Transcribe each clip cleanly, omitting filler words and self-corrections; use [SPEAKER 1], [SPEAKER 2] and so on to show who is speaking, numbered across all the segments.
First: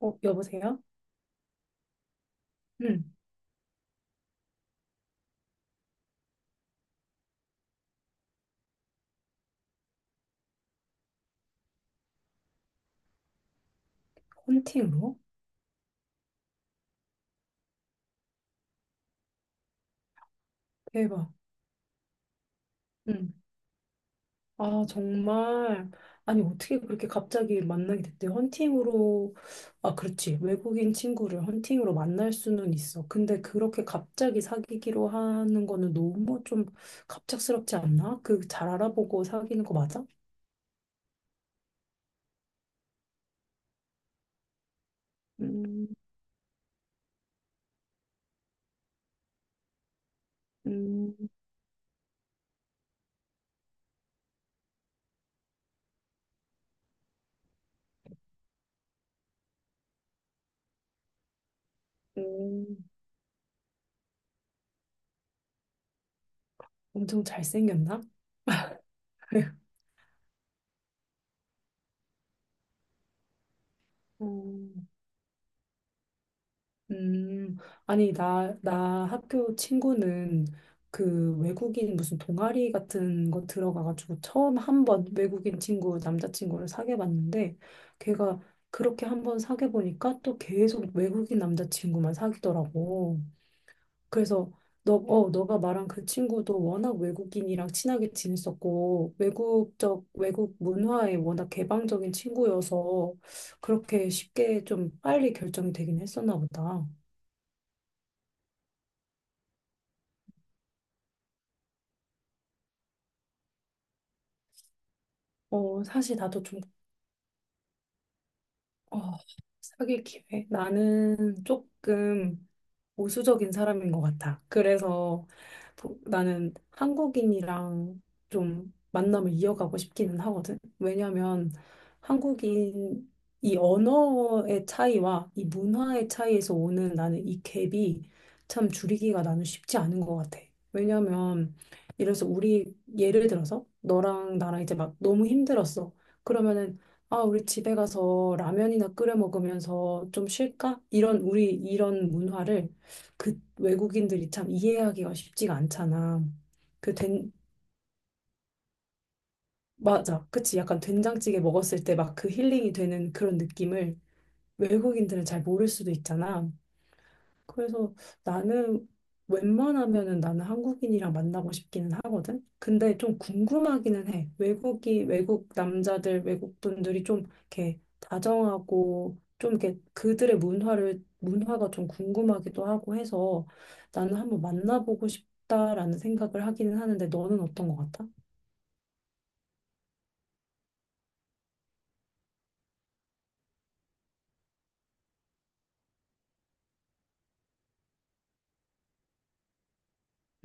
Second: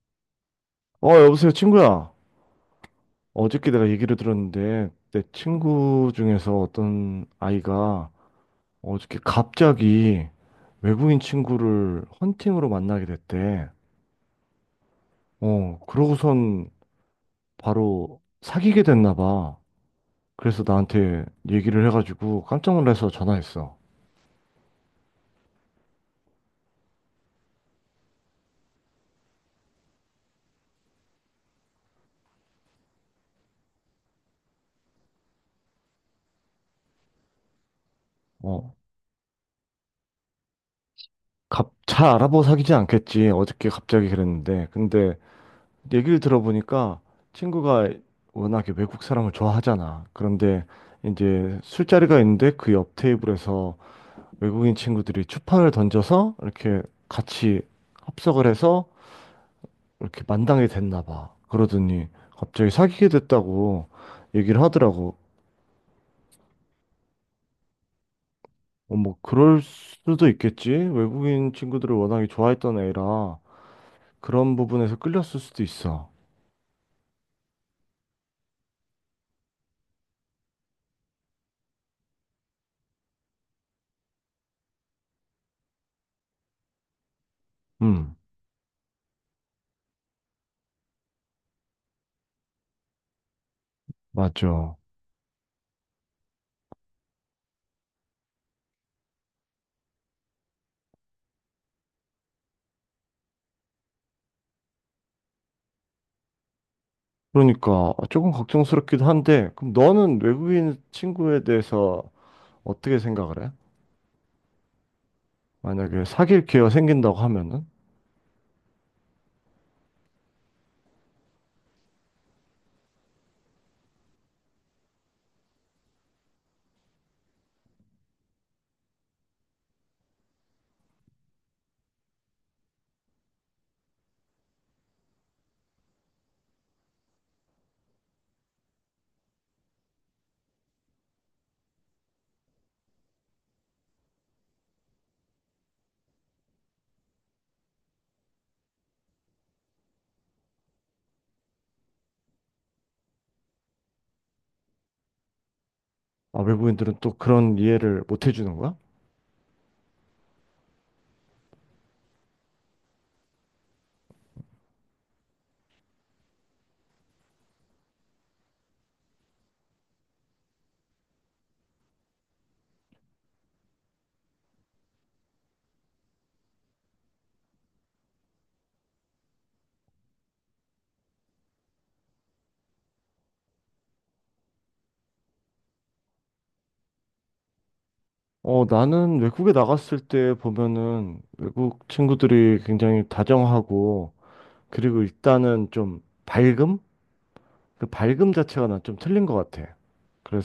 [SPEAKER 1] 어, 여보세요?
[SPEAKER 2] 여보세요, 친구야.
[SPEAKER 1] 응,
[SPEAKER 2] 어저께 내가 얘기를 들었는데, 내 친구 중에서 어떤 아이가 어저께 갑자기 외국인 친구를 헌팅으로 만나게 됐대.
[SPEAKER 1] 헌팅으로?
[SPEAKER 2] 그러고선 바로 사귀게 됐나 봐. 그래서 나한테
[SPEAKER 1] 대박.
[SPEAKER 2] 얘기를 해가지고 깜짝 놀라서
[SPEAKER 1] 응.
[SPEAKER 2] 전화했어.
[SPEAKER 1] 아, 정말. 아니, 어떻게 그렇게 갑자기 만나게 됐대? 헌팅으로. 아, 그렇지. 외국인 친구를 헌팅으로 만날 수는 있어. 근데 그렇게 갑자기 사귀기로 하는 거는 너무 좀 갑작스럽지 않나? 그 잘
[SPEAKER 2] 어,
[SPEAKER 1] 알아보고 사귀는 거 맞아?
[SPEAKER 2] 잘 알아보고 사귀지 않겠지. 어저께 갑자기 그랬는데. 근데
[SPEAKER 1] 음,
[SPEAKER 2] 얘기를 들어보니까 친구가 워낙에 외국 사람을 좋아하잖아. 그런데
[SPEAKER 1] 음,
[SPEAKER 2] 이제 술자리가 있는데 그 옆 테이블에서 외국인 친구들이 추판을 던져서 이렇게 같이 합석을 해서 이렇게 만당이 됐나 봐. 그러더니 갑자기
[SPEAKER 1] 음.
[SPEAKER 2] 사귀게 됐다고 얘기를 하더라고.
[SPEAKER 1] 엄청 잘생겼나?
[SPEAKER 2] 어, 뭐 그럴 수도 있겠지. 외국인 친구들을 워낙에 좋아했던 애라
[SPEAKER 1] 어,
[SPEAKER 2] 그런 부분에서 끌렸을 수도 있어.
[SPEAKER 1] 음, 아니, 나 학교 친구는 그 외국인 무슨 동아리 같은 거 들어가가지고 처음 한 번 외국인 친구, 남자친구를 사귀어 봤는데
[SPEAKER 2] 음,
[SPEAKER 1] 걔가 그렇게 한 번 사귀어 보니까 또 계속 외국인 남자친구만 사귀더라고. 그래서
[SPEAKER 2] 맞아.
[SPEAKER 1] 너가 말한 그 친구도 워낙 외국인이랑 친하게 지냈었고 외국 문화에 워낙 개방적인 친구여서 그렇게 쉽게 좀 빨리 결정이 되긴 했었나 보다.
[SPEAKER 2] 그러니까 아, 조금 걱정스럽기도 한데, 그럼 너는 외국인 친구에 대해서 어떻게 생각을 해?
[SPEAKER 1] 어,
[SPEAKER 2] 만약에
[SPEAKER 1] 사실 나도
[SPEAKER 2] 사귈
[SPEAKER 1] 좀,
[SPEAKER 2] 기회가 생긴다고 하면은,
[SPEAKER 1] 어, 사귈 기회. 나는 조금, 보수적인 사람인 것 같아. 그래서 나는 한국인이랑 좀 만남을 이어가고 싶기는 하거든. 왜냐하면 한국인 이 언어의 차이와 이 문화의 차이에서 오는 나는 이 갭이 참 줄이기가 나는 쉽지 않은 것 같아. 왜냐하면 이래서 우리 예를 들어서 너랑 나랑 이제 막 너무 힘들었어. 그러면은 아, 우리 집에 가서 라면이나 끓여 먹으면서 좀 쉴까? 이런 우리 이런 문화를 그 외국인들이 참 이해하기가 쉽지가 않잖아.
[SPEAKER 2] 아, 외국인들은
[SPEAKER 1] 그
[SPEAKER 2] 또
[SPEAKER 1] 된,
[SPEAKER 2] 그런 이해를 못 해주는 거야?
[SPEAKER 1] 맞아. 그치. 약간 된장찌개 먹었을 때 막 그 힐링이 되는 그런 느낌을 외국인들은 잘 모를 수도 있잖아. 그래서 나는 웬만하면은 나는 한국인이랑 만나고 싶기는 하거든. 근데 좀 궁금하기는 해. 외국 남자들, 외국 분들이 좀 이렇게 다정하고 좀 이렇게 그들의 문화를 문화가 좀 궁금하기도 하고 해서 나는 한번 만나보고 싶다라는 생각을 하기는 하는데 너는 어떤 것 같아?
[SPEAKER 2] 어, 나는 외국에 나갔을 때 보면은 외국 친구들이 굉장히 다정하고, 그리고 일단은 좀 밝음? 그 밝음 자체가 난 좀 틀린 것 같아.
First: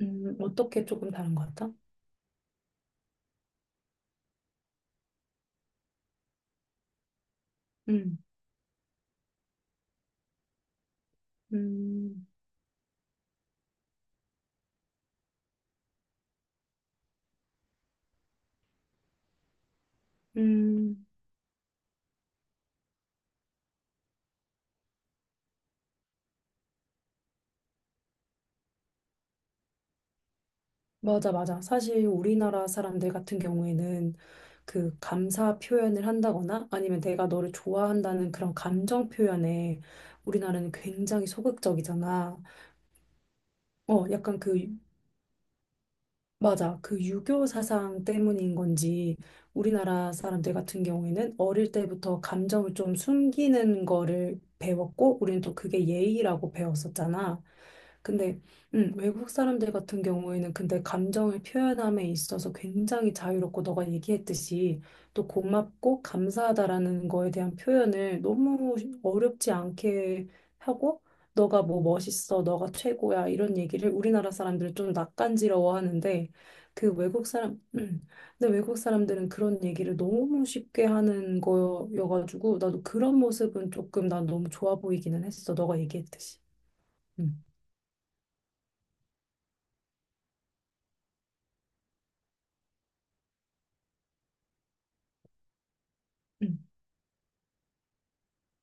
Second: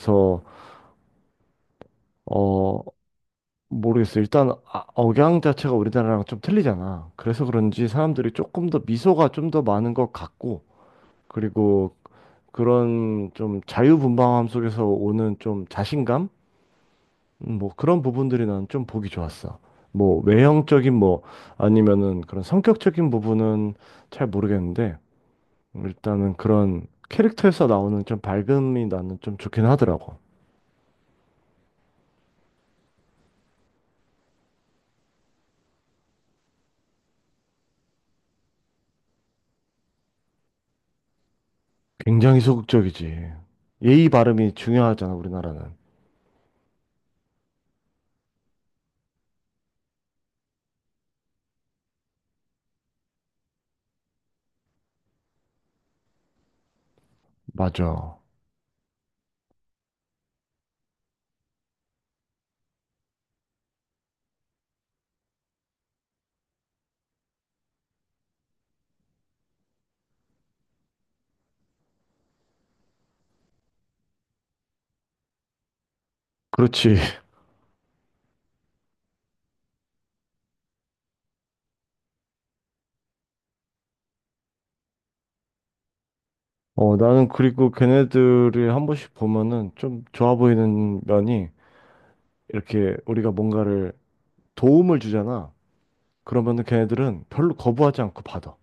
[SPEAKER 1] 어떻게 조금 다른 것 같아?
[SPEAKER 2] 어... 모르겠어. 억양 자체가 우리나라랑 좀 틀리잖아. 그래서 그런지
[SPEAKER 1] 음,
[SPEAKER 2] 사람들이 조금 더 미소가 좀 더 많은 것 같고, 그리고
[SPEAKER 1] 음,
[SPEAKER 2] 그런 좀 자유분방함 속에서 오는 좀 자신감? 뭐 그런 부분들이 난 좀 보기 좋았어. 뭐 외형적인
[SPEAKER 1] 음.
[SPEAKER 2] 뭐 아니면은 그런 성격적인 부분은 잘 모르겠는데, 일단은 그런 캐릭터에서 나오는 좀 밝음이 나는 좀 좋긴 하더라고.
[SPEAKER 1] 맞아, 맞아. 사실 우리나라 사람들 같은 경우에는 그 감사 표현을 한다거나 아니면 내가 너를 좋아한다는 그런 감정 표현에 우리나라는 굉장히 소극적이잖아.
[SPEAKER 2] 굉장히 소극적이지.
[SPEAKER 1] 어,
[SPEAKER 2] 예의
[SPEAKER 1] 약간
[SPEAKER 2] 바름이
[SPEAKER 1] 그
[SPEAKER 2] 중요하잖아, 우리나라는.
[SPEAKER 1] 맞아. 그 유교 사상 때문인 건지 우리나라 사람들 같은 경우에는 어릴 때부터 감정을 좀 숨기는 거를 배웠고 우리는 또 그게 예의라고 배웠었잖아.
[SPEAKER 2] 맞아.
[SPEAKER 1] 근데 외국 사람들 같은 경우에는 근데 감정을 표현함에 있어서 굉장히 자유롭고 너가 얘기했듯이 또 고맙고 감사하다라는 거에 대한 표현을 너무 어렵지 않게 하고 너가 뭐 멋있어, 너가 최고야 이런 얘기를 우리나라 사람들은 좀 낯간지러워하는데 그
[SPEAKER 2] 그렇지.
[SPEAKER 1] 외국 사람, 근데 외국 사람들은 그런 얘기를 너무 쉽게 하는 거여가지고, 나도 그런 모습은 조금 난 너무 좋아 보이기는 했어. 너가 얘기했듯이.
[SPEAKER 2] 어, 나는
[SPEAKER 1] 음.
[SPEAKER 2] 그리고 걔네들이 한 번씩 보면은 좀 좋아 보이는 면이 이렇게 우리가 뭔가를 도움을 주잖아.
[SPEAKER 1] 음.
[SPEAKER 2] 그러면은 걔네들은 별로 거부하지 않고 받아.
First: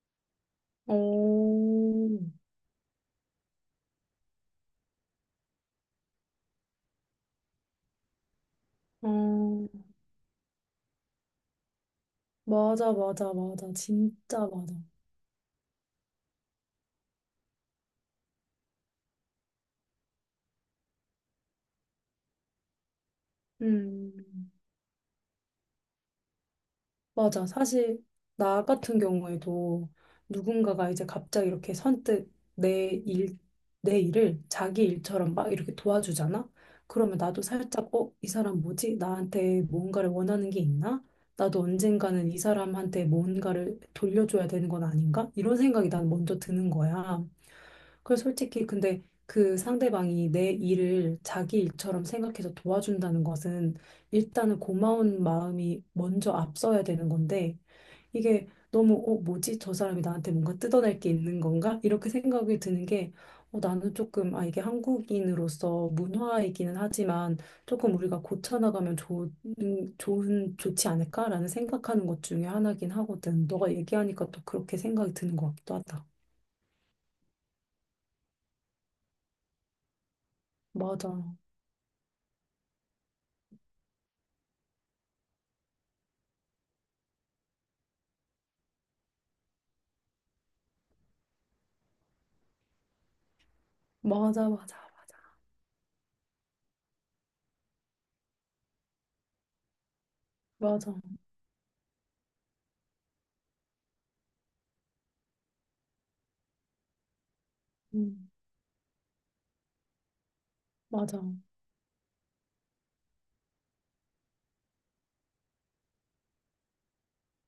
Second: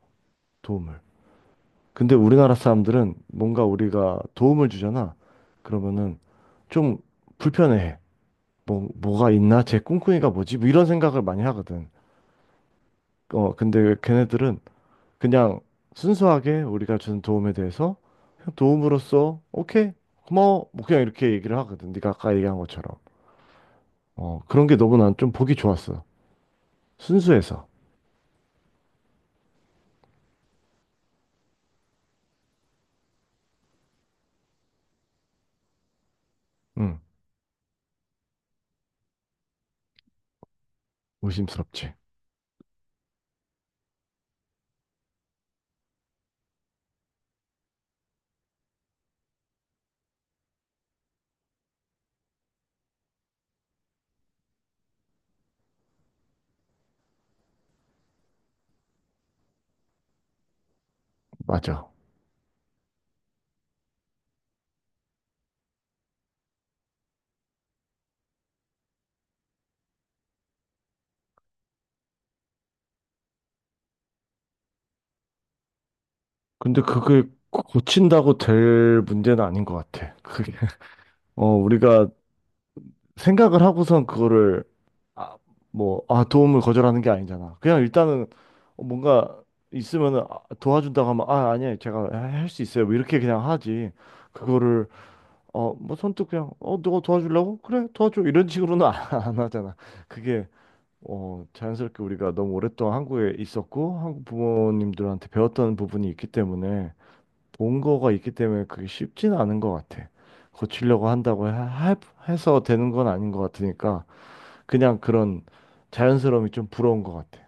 [SPEAKER 2] 도움을.
[SPEAKER 1] 어,
[SPEAKER 2] 근데 우리나라 사람들은 뭔가 우리가 도움을 주잖아. 그러면은 좀 불편해해. 뭐, 뭐가 있나?
[SPEAKER 1] 어,
[SPEAKER 2] 쟤 꿍꿍이가 뭐지? 뭐 이런 생각을 많이 하거든.
[SPEAKER 1] 맞아, 맞아,
[SPEAKER 2] 어,
[SPEAKER 1] 맞아.
[SPEAKER 2] 근데
[SPEAKER 1] 진짜
[SPEAKER 2] 걔네들은
[SPEAKER 1] 맞아.
[SPEAKER 2] 그냥 순수하게 우리가 준 도움에 대해서 그냥 도움으로써 오케이 고마워 뭐 그냥 이렇게 얘기를 하거든. 네가 아까 얘기한 것처럼
[SPEAKER 1] 음.
[SPEAKER 2] 어 그런 게 너무 난 좀 보기 좋았어.
[SPEAKER 1] 맞아.
[SPEAKER 2] 순수해서.
[SPEAKER 1] 사실 나 같은 경우에도 누군가가 이제 갑자기 이렇게 선뜻 내 일, 내 일을 자기 일처럼 막 이렇게 도와주잖아?
[SPEAKER 2] 응.
[SPEAKER 1] 그러면 나도 살짝, 어, 이 사람 뭐지? 나한테 뭔가를 원하는 게 있나? 나도
[SPEAKER 2] 의심스럽지.
[SPEAKER 1] 언젠가는 이 사람한테 뭔가를 돌려줘야 되는 건 아닌가? 이런 생각이 난 먼저 드는 거야. 그래서 솔직히 근데 그 상대방이 내 일을 자기 일처럼 생각해서 도와준다는 것은 일단은 고마운 마음이 먼저 앞서야 되는 건데, 이게 너무, 어, 뭐지? 저 사람이 나한테 뭔가 뜯어낼 게 있는 건가?
[SPEAKER 2] 맞아.
[SPEAKER 1] 이렇게 생각이 드는 게, 어, 나는 조금, 아, 이게 한국인으로서 문화이기는 하지만, 조금 우리가 고쳐나가면 좋은, 좋은, 좋지 않을까라는 생각하는 것 중에 하나긴 하거든. 너가 얘기하니까 또 그렇게 생각이 드는 것 같기도 하다.
[SPEAKER 2] 근데 그게 고친다고 될 문제는 아닌 것 같아 그게.
[SPEAKER 1] 맞아.
[SPEAKER 2] 어 우리가 생각을 하고선 그거를 아, 뭐, 아, 도움을 거절하는 게 아니잖아. 그냥 일단은 뭔가 있으면은 아, 도와준다고 하면 아, 아니에요. 제가 할 수 있어요. 뭐 이렇게 그냥 하지.
[SPEAKER 1] 맞아, 맞아,
[SPEAKER 2] 그거를
[SPEAKER 1] 맞아.
[SPEAKER 2] 어, 뭐 선뜻 그냥 어, 너가 도와주려고? 그래, 도와줘. 이런 식으로는 안 하잖아. 그게
[SPEAKER 1] 맞아.
[SPEAKER 2] 어, 자연스럽게 우리가 너무 오랫동안 한국에 있었고 한국 부모님들한테 배웠던 부분이 있기 때문에 본 거가
[SPEAKER 1] 음,
[SPEAKER 2] 있기 때문에 그게 쉽지는 않은 것 같아. 고치려고
[SPEAKER 1] 맞아.
[SPEAKER 2] 한다고 하, 하- 해서 되는 건 아닌 것 같으니까 그냥 그런 자연스러움이 좀 부러운 것 같아.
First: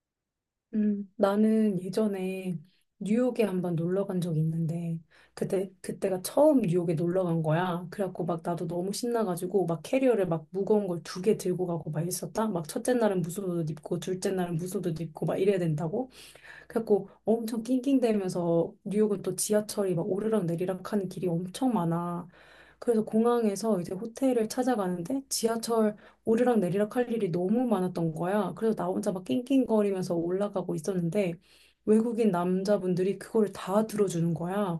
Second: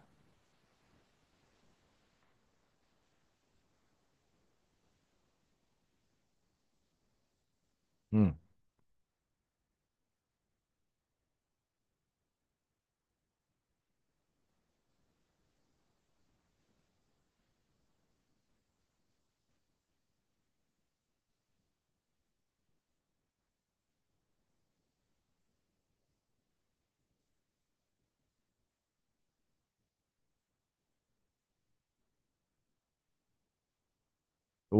[SPEAKER 1] 나는 예전에 뉴욕에 한번 놀러 간 적이 있는데, 그때가 처음 뉴욕에 놀러 간 거야. 그래갖고
[SPEAKER 2] 응.
[SPEAKER 1] 막 나도 너무 신나가지고, 막 캐리어를 막 무거운 걸 두 개 들고 가고 막 있었다? 막 첫째 날은 무슨 옷 입고, 둘째 날은 무슨 옷 입고 막 이래야 된다고? 그래갖고 엄청 낑낑대면서 뉴욕은 또 지하철이 막 오르락 내리락 하는 길이 엄청 많아. 그래서 공항에서 이제 호텔을 찾아가는데 지하철 오르락 내리락 할 일이 너무 많았던 거야. 그래서 나 혼자 막 낑낑거리면서 올라가고 있었는데 외국인 남자분들이 그거를 다 들어주는 거야.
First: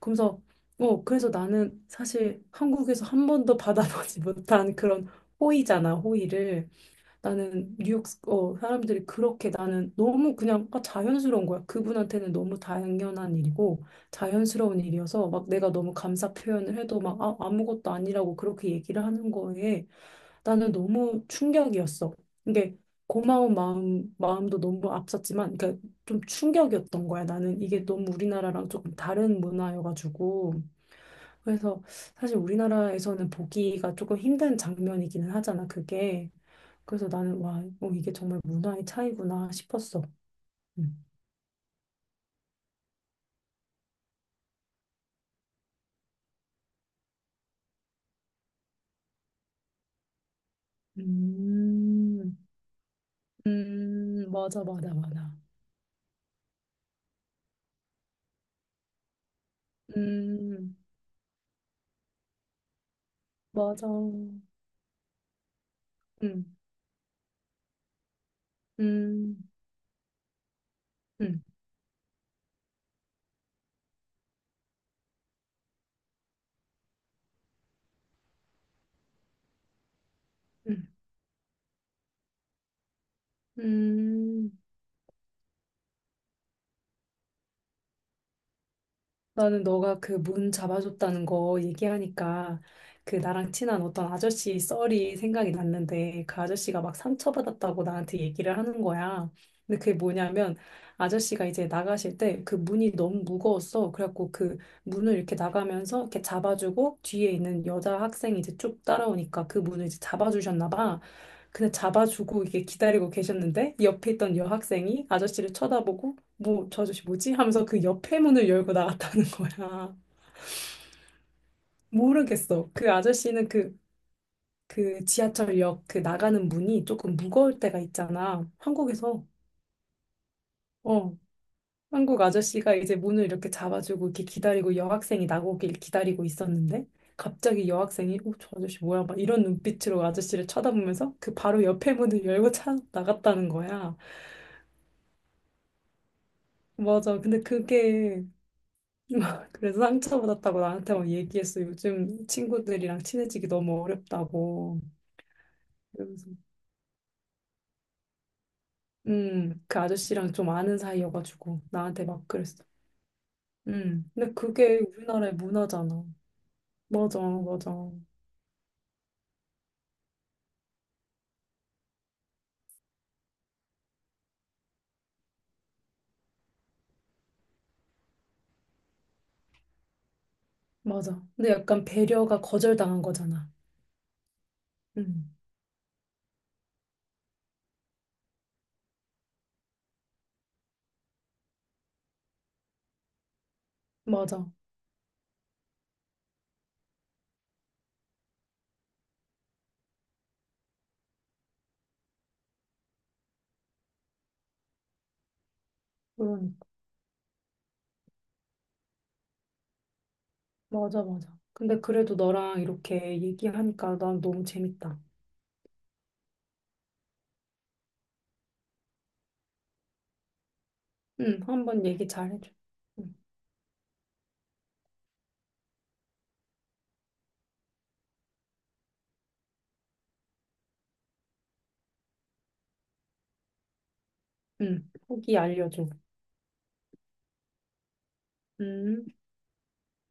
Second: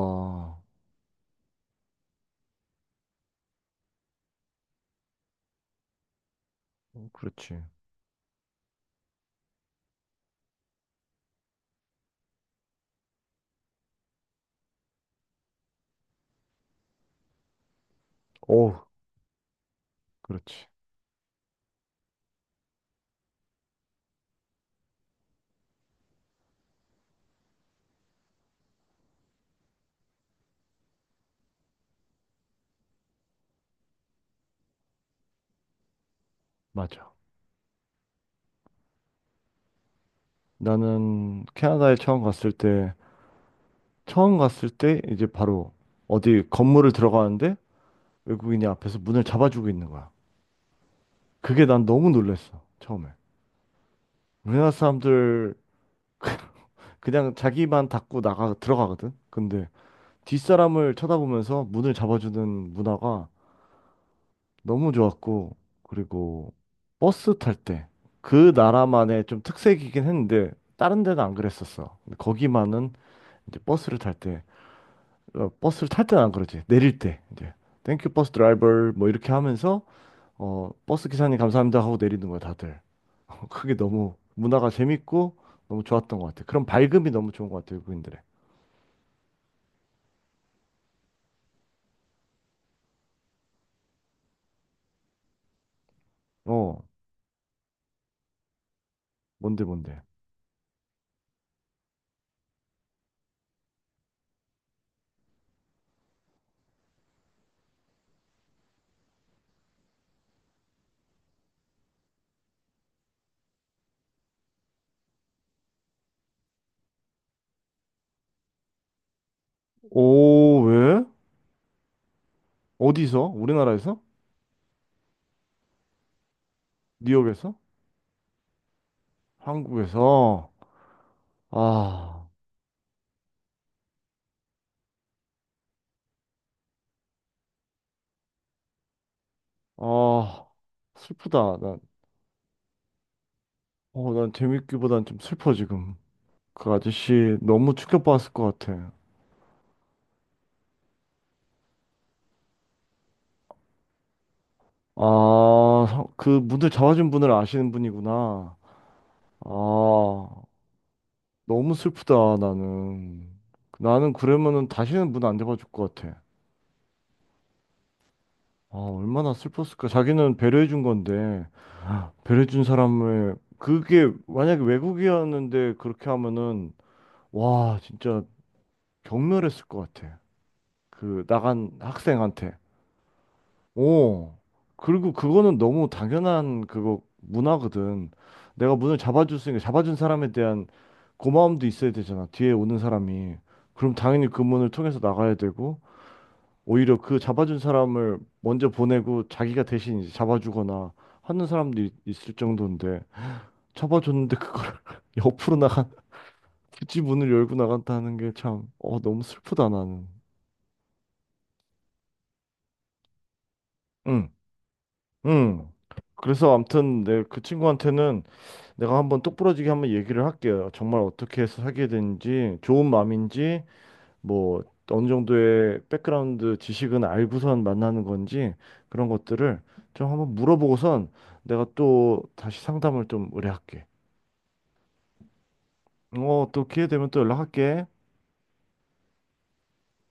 [SPEAKER 1] 그러면서 어 그래서 나는 사실 한국에서 한 번도 받아보지 못한 그런 호의잖아, 호의를.
[SPEAKER 2] 그렇지.
[SPEAKER 1] 나는 뉴욕 어, 사람들이 그렇게 나는 너무 그냥 아, 자연스러운 거야. 그분한테는 너무 당연한 일이고 자연스러운 일이어서 막 내가 너무 감사 표현을 해도 막 아, 아무것도 아니라고 그렇게
[SPEAKER 2] 오,
[SPEAKER 1] 얘기를 하는 거에
[SPEAKER 2] 그렇지.
[SPEAKER 1] 나는 너무 충격이었어. 이게 고마운 마음 마음도 너무 앞섰지만 그러니까 좀 충격이었던 거야. 나는 이게 너무 우리나라랑 조금 다른 문화여가지고 그래서 사실 우리나라에서는 보기가 조금 힘든 장면이기는 하잖아. 그게. 그래서
[SPEAKER 2] 맞아.
[SPEAKER 1] 나는 와, 어, 이게 정말 문화의 차이구나 싶었어. 음,
[SPEAKER 2] 나는 캐나다에 처음 갔을 때, 처음 갔을 때 이제 바로 어디 건물을 들어가는데 외국인이 앞에서 문을 잡아주고 있는 거야. 그게 난 너무
[SPEAKER 1] 음,
[SPEAKER 2] 놀랬어, 처음에.
[SPEAKER 1] 맞아,
[SPEAKER 2] 우리나라
[SPEAKER 1] 맞아, 맞아.
[SPEAKER 2] 사람들 그냥 자기만 닫고 나가 들어가거든. 근데
[SPEAKER 1] 음,
[SPEAKER 2] 뒷사람을 쳐다보면서 문을 잡아주는 문화가
[SPEAKER 1] 맞아.
[SPEAKER 2] 너무 좋았고, 그리고 버스 탈 때, 그 나라만의
[SPEAKER 1] 음,
[SPEAKER 2] 좀 특색이긴 했는데, 다른 데는 안
[SPEAKER 1] 음,
[SPEAKER 2] 그랬었어. 근데 거기만은 이제 버스를 탈 때, 어, 버스를 탈 때는 안 그러지. 내릴 때, 이제, 땡큐 버스 드라이버, 뭐 이렇게 하면서, 어,
[SPEAKER 1] 음,
[SPEAKER 2] 버스 기사님 감사합니다 하고 내리는 거야, 다들. 그게 너무
[SPEAKER 1] 음.
[SPEAKER 2] 문화가 재밌고, 너무 좋았던 것 같아. 그런 밝음이 너무 좋은 것 같아, 외국인들의.
[SPEAKER 1] 나는 너가 그 문 잡아줬다는 거 얘기하니까 그 나랑 친한 어떤 아저씨 썰이 생각이 났는데 그 아저씨가
[SPEAKER 2] 어,
[SPEAKER 1] 막 상처받았다고 나한테 얘기를 하는 거야.
[SPEAKER 2] 뭔데,
[SPEAKER 1] 근데 그게
[SPEAKER 2] 뭔데.
[SPEAKER 1] 뭐냐면 아저씨가 이제 나가실 때 그 문이 너무 무거웠어. 그래갖고 그 문을 이렇게 나가면서 이렇게 잡아주고 뒤에 있는 여자 학생이 이제 쭉 따라오니까 그 문을 이제 잡아주셨나 봐. 근데 잡아주고 이게 기다리고 계셨는데 옆에 있던 여학생이 아저씨를 쳐다보고 뭐, 저 아저씨 뭐지? 하면서 그 옆에 문을 열고 나갔다는 거야.
[SPEAKER 2] 오, 왜?
[SPEAKER 1] 모르겠어. 그
[SPEAKER 2] 어디서?
[SPEAKER 1] 아저씨는 그,
[SPEAKER 2] 우리나라에서?
[SPEAKER 1] 그 지하철역 그 나가는 문이 조금
[SPEAKER 2] 뉴욕에서?
[SPEAKER 1] 무거울 때가 있잖아. 한국에서.
[SPEAKER 2] 한국에서?
[SPEAKER 1] 어. 한국
[SPEAKER 2] 아,
[SPEAKER 1] 아저씨가 이제 문을 이렇게 잡아주고 이렇게 기다리고 여학생이 나오길 기다리고 있었는데 갑자기 여학생이 어, 저 아저씨 뭐야? 막 이런 눈빛으로 아저씨를
[SPEAKER 2] 아,
[SPEAKER 1] 쳐다보면서 그
[SPEAKER 2] 슬프다.
[SPEAKER 1] 바로
[SPEAKER 2] 난,
[SPEAKER 1] 옆에 문을 열고 차 나갔다는 거야.
[SPEAKER 2] 어, 난 재밌기보단 좀 슬퍼, 지금. 그
[SPEAKER 1] 맞아.
[SPEAKER 2] 아저씨
[SPEAKER 1] 근데
[SPEAKER 2] 너무
[SPEAKER 1] 그게
[SPEAKER 2] 충격받았을 것 같아.
[SPEAKER 1] 그래서 상처받았다고 나한테 막 얘기했어. 요즘 친구들이랑 친해지기 너무 어렵다고.
[SPEAKER 2] 그
[SPEAKER 1] 그러면서,
[SPEAKER 2] 문을 잡아준 분을 아시는 분이구나.
[SPEAKER 1] 그
[SPEAKER 2] 아,
[SPEAKER 1] 아저씨랑 좀 아는 사이여가지고
[SPEAKER 2] 너무
[SPEAKER 1] 나한테
[SPEAKER 2] 슬프다,
[SPEAKER 1] 막 그랬어.
[SPEAKER 2] 나는. 나는
[SPEAKER 1] 근데
[SPEAKER 2] 그러면은
[SPEAKER 1] 그게
[SPEAKER 2] 다시는 문
[SPEAKER 1] 우리나라의
[SPEAKER 2] 안 잡아줄 것
[SPEAKER 1] 문화잖아.
[SPEAKER 2] 같아.
[SPEAKER 1] 맞아, 맞아,
[SPEAKER 2] 아, 얼마나 슬펐을까. 자기는 배려해준 건데, 배려해준 사람을, 그게 만약에 외국이었는데 그렇게 하면은, 와, 진짜 경멸했을 것 같아.
[SPEAKER 1] 맞아.
[SPEAKER 2] 그
[SPEAKER 1] 근데
[SPEAKER 2] 나간
[SPEAKER 1] 약간 배려가
[SPEAKER 2] 학생한테.
[SPEAKER 1] 거절당한 거잖아.
[SPEAKER 2] 오. 그리고
[SPEAKER 1] 음,
[SPEAKER 2] 그거는 너무 당연한 그거 문화거든. 내가 문을 잡아줄 수 있으니까 잡아준 사람에 대한 고마움도 있어야 되잖아. 뒤에 오는 사람이. 그럼 당연히 그
[SPEAKER 1] 맞아.
[SPEAKER 2] 문을 통해서 나가야 되고 오히려 그 잡아준 사람을 먼저 보내고 자기가 대신 이제 잡아주거나 하는 사람도 있을 정도인데 잡아줬는데 그걸 옆으로 나간
[SPEAKER 1] 그러니까.
[SPEAKER 2] 굳이 문을 열고 나간다는 게 참, 어, 너무 슬프다 나는.
[SPEAKER 1] 맞아, 맞아. 근데 그래도 너랑 이렇게 얘기하니까 난
[SPEAKER 2] 응.
[SPEAKER 1] 너무 재밌다.
[SPEAKER 2] 음. 그래서 아무튼 내 그 친구한테는 내가 한번 똑부러지게 한번 얘기를 할게요. 정말 어떻게 해서
[SPEAKER 1] 한번
[SPEAKER 2] 사귀게
[SPEAKER 1] 얘기 잘해줘.
[SPEAKER 2] 된지, 좋은
[SPEAKER 1] 음,
[SPEAKER 2] 마음인지, 뭐 어느 정도의 백그라운드 지식은 알고선 만나는 건지 그런 것들을 좀 한번 물어보고선 내가 또 다시 상담을 좀 의뢰할게.
[SPEAKER 1] 후기 알려줘.
[SPEAKER 2] 어, 또 기회 되면 또 연락할게.
[SPEAKER 1] 음.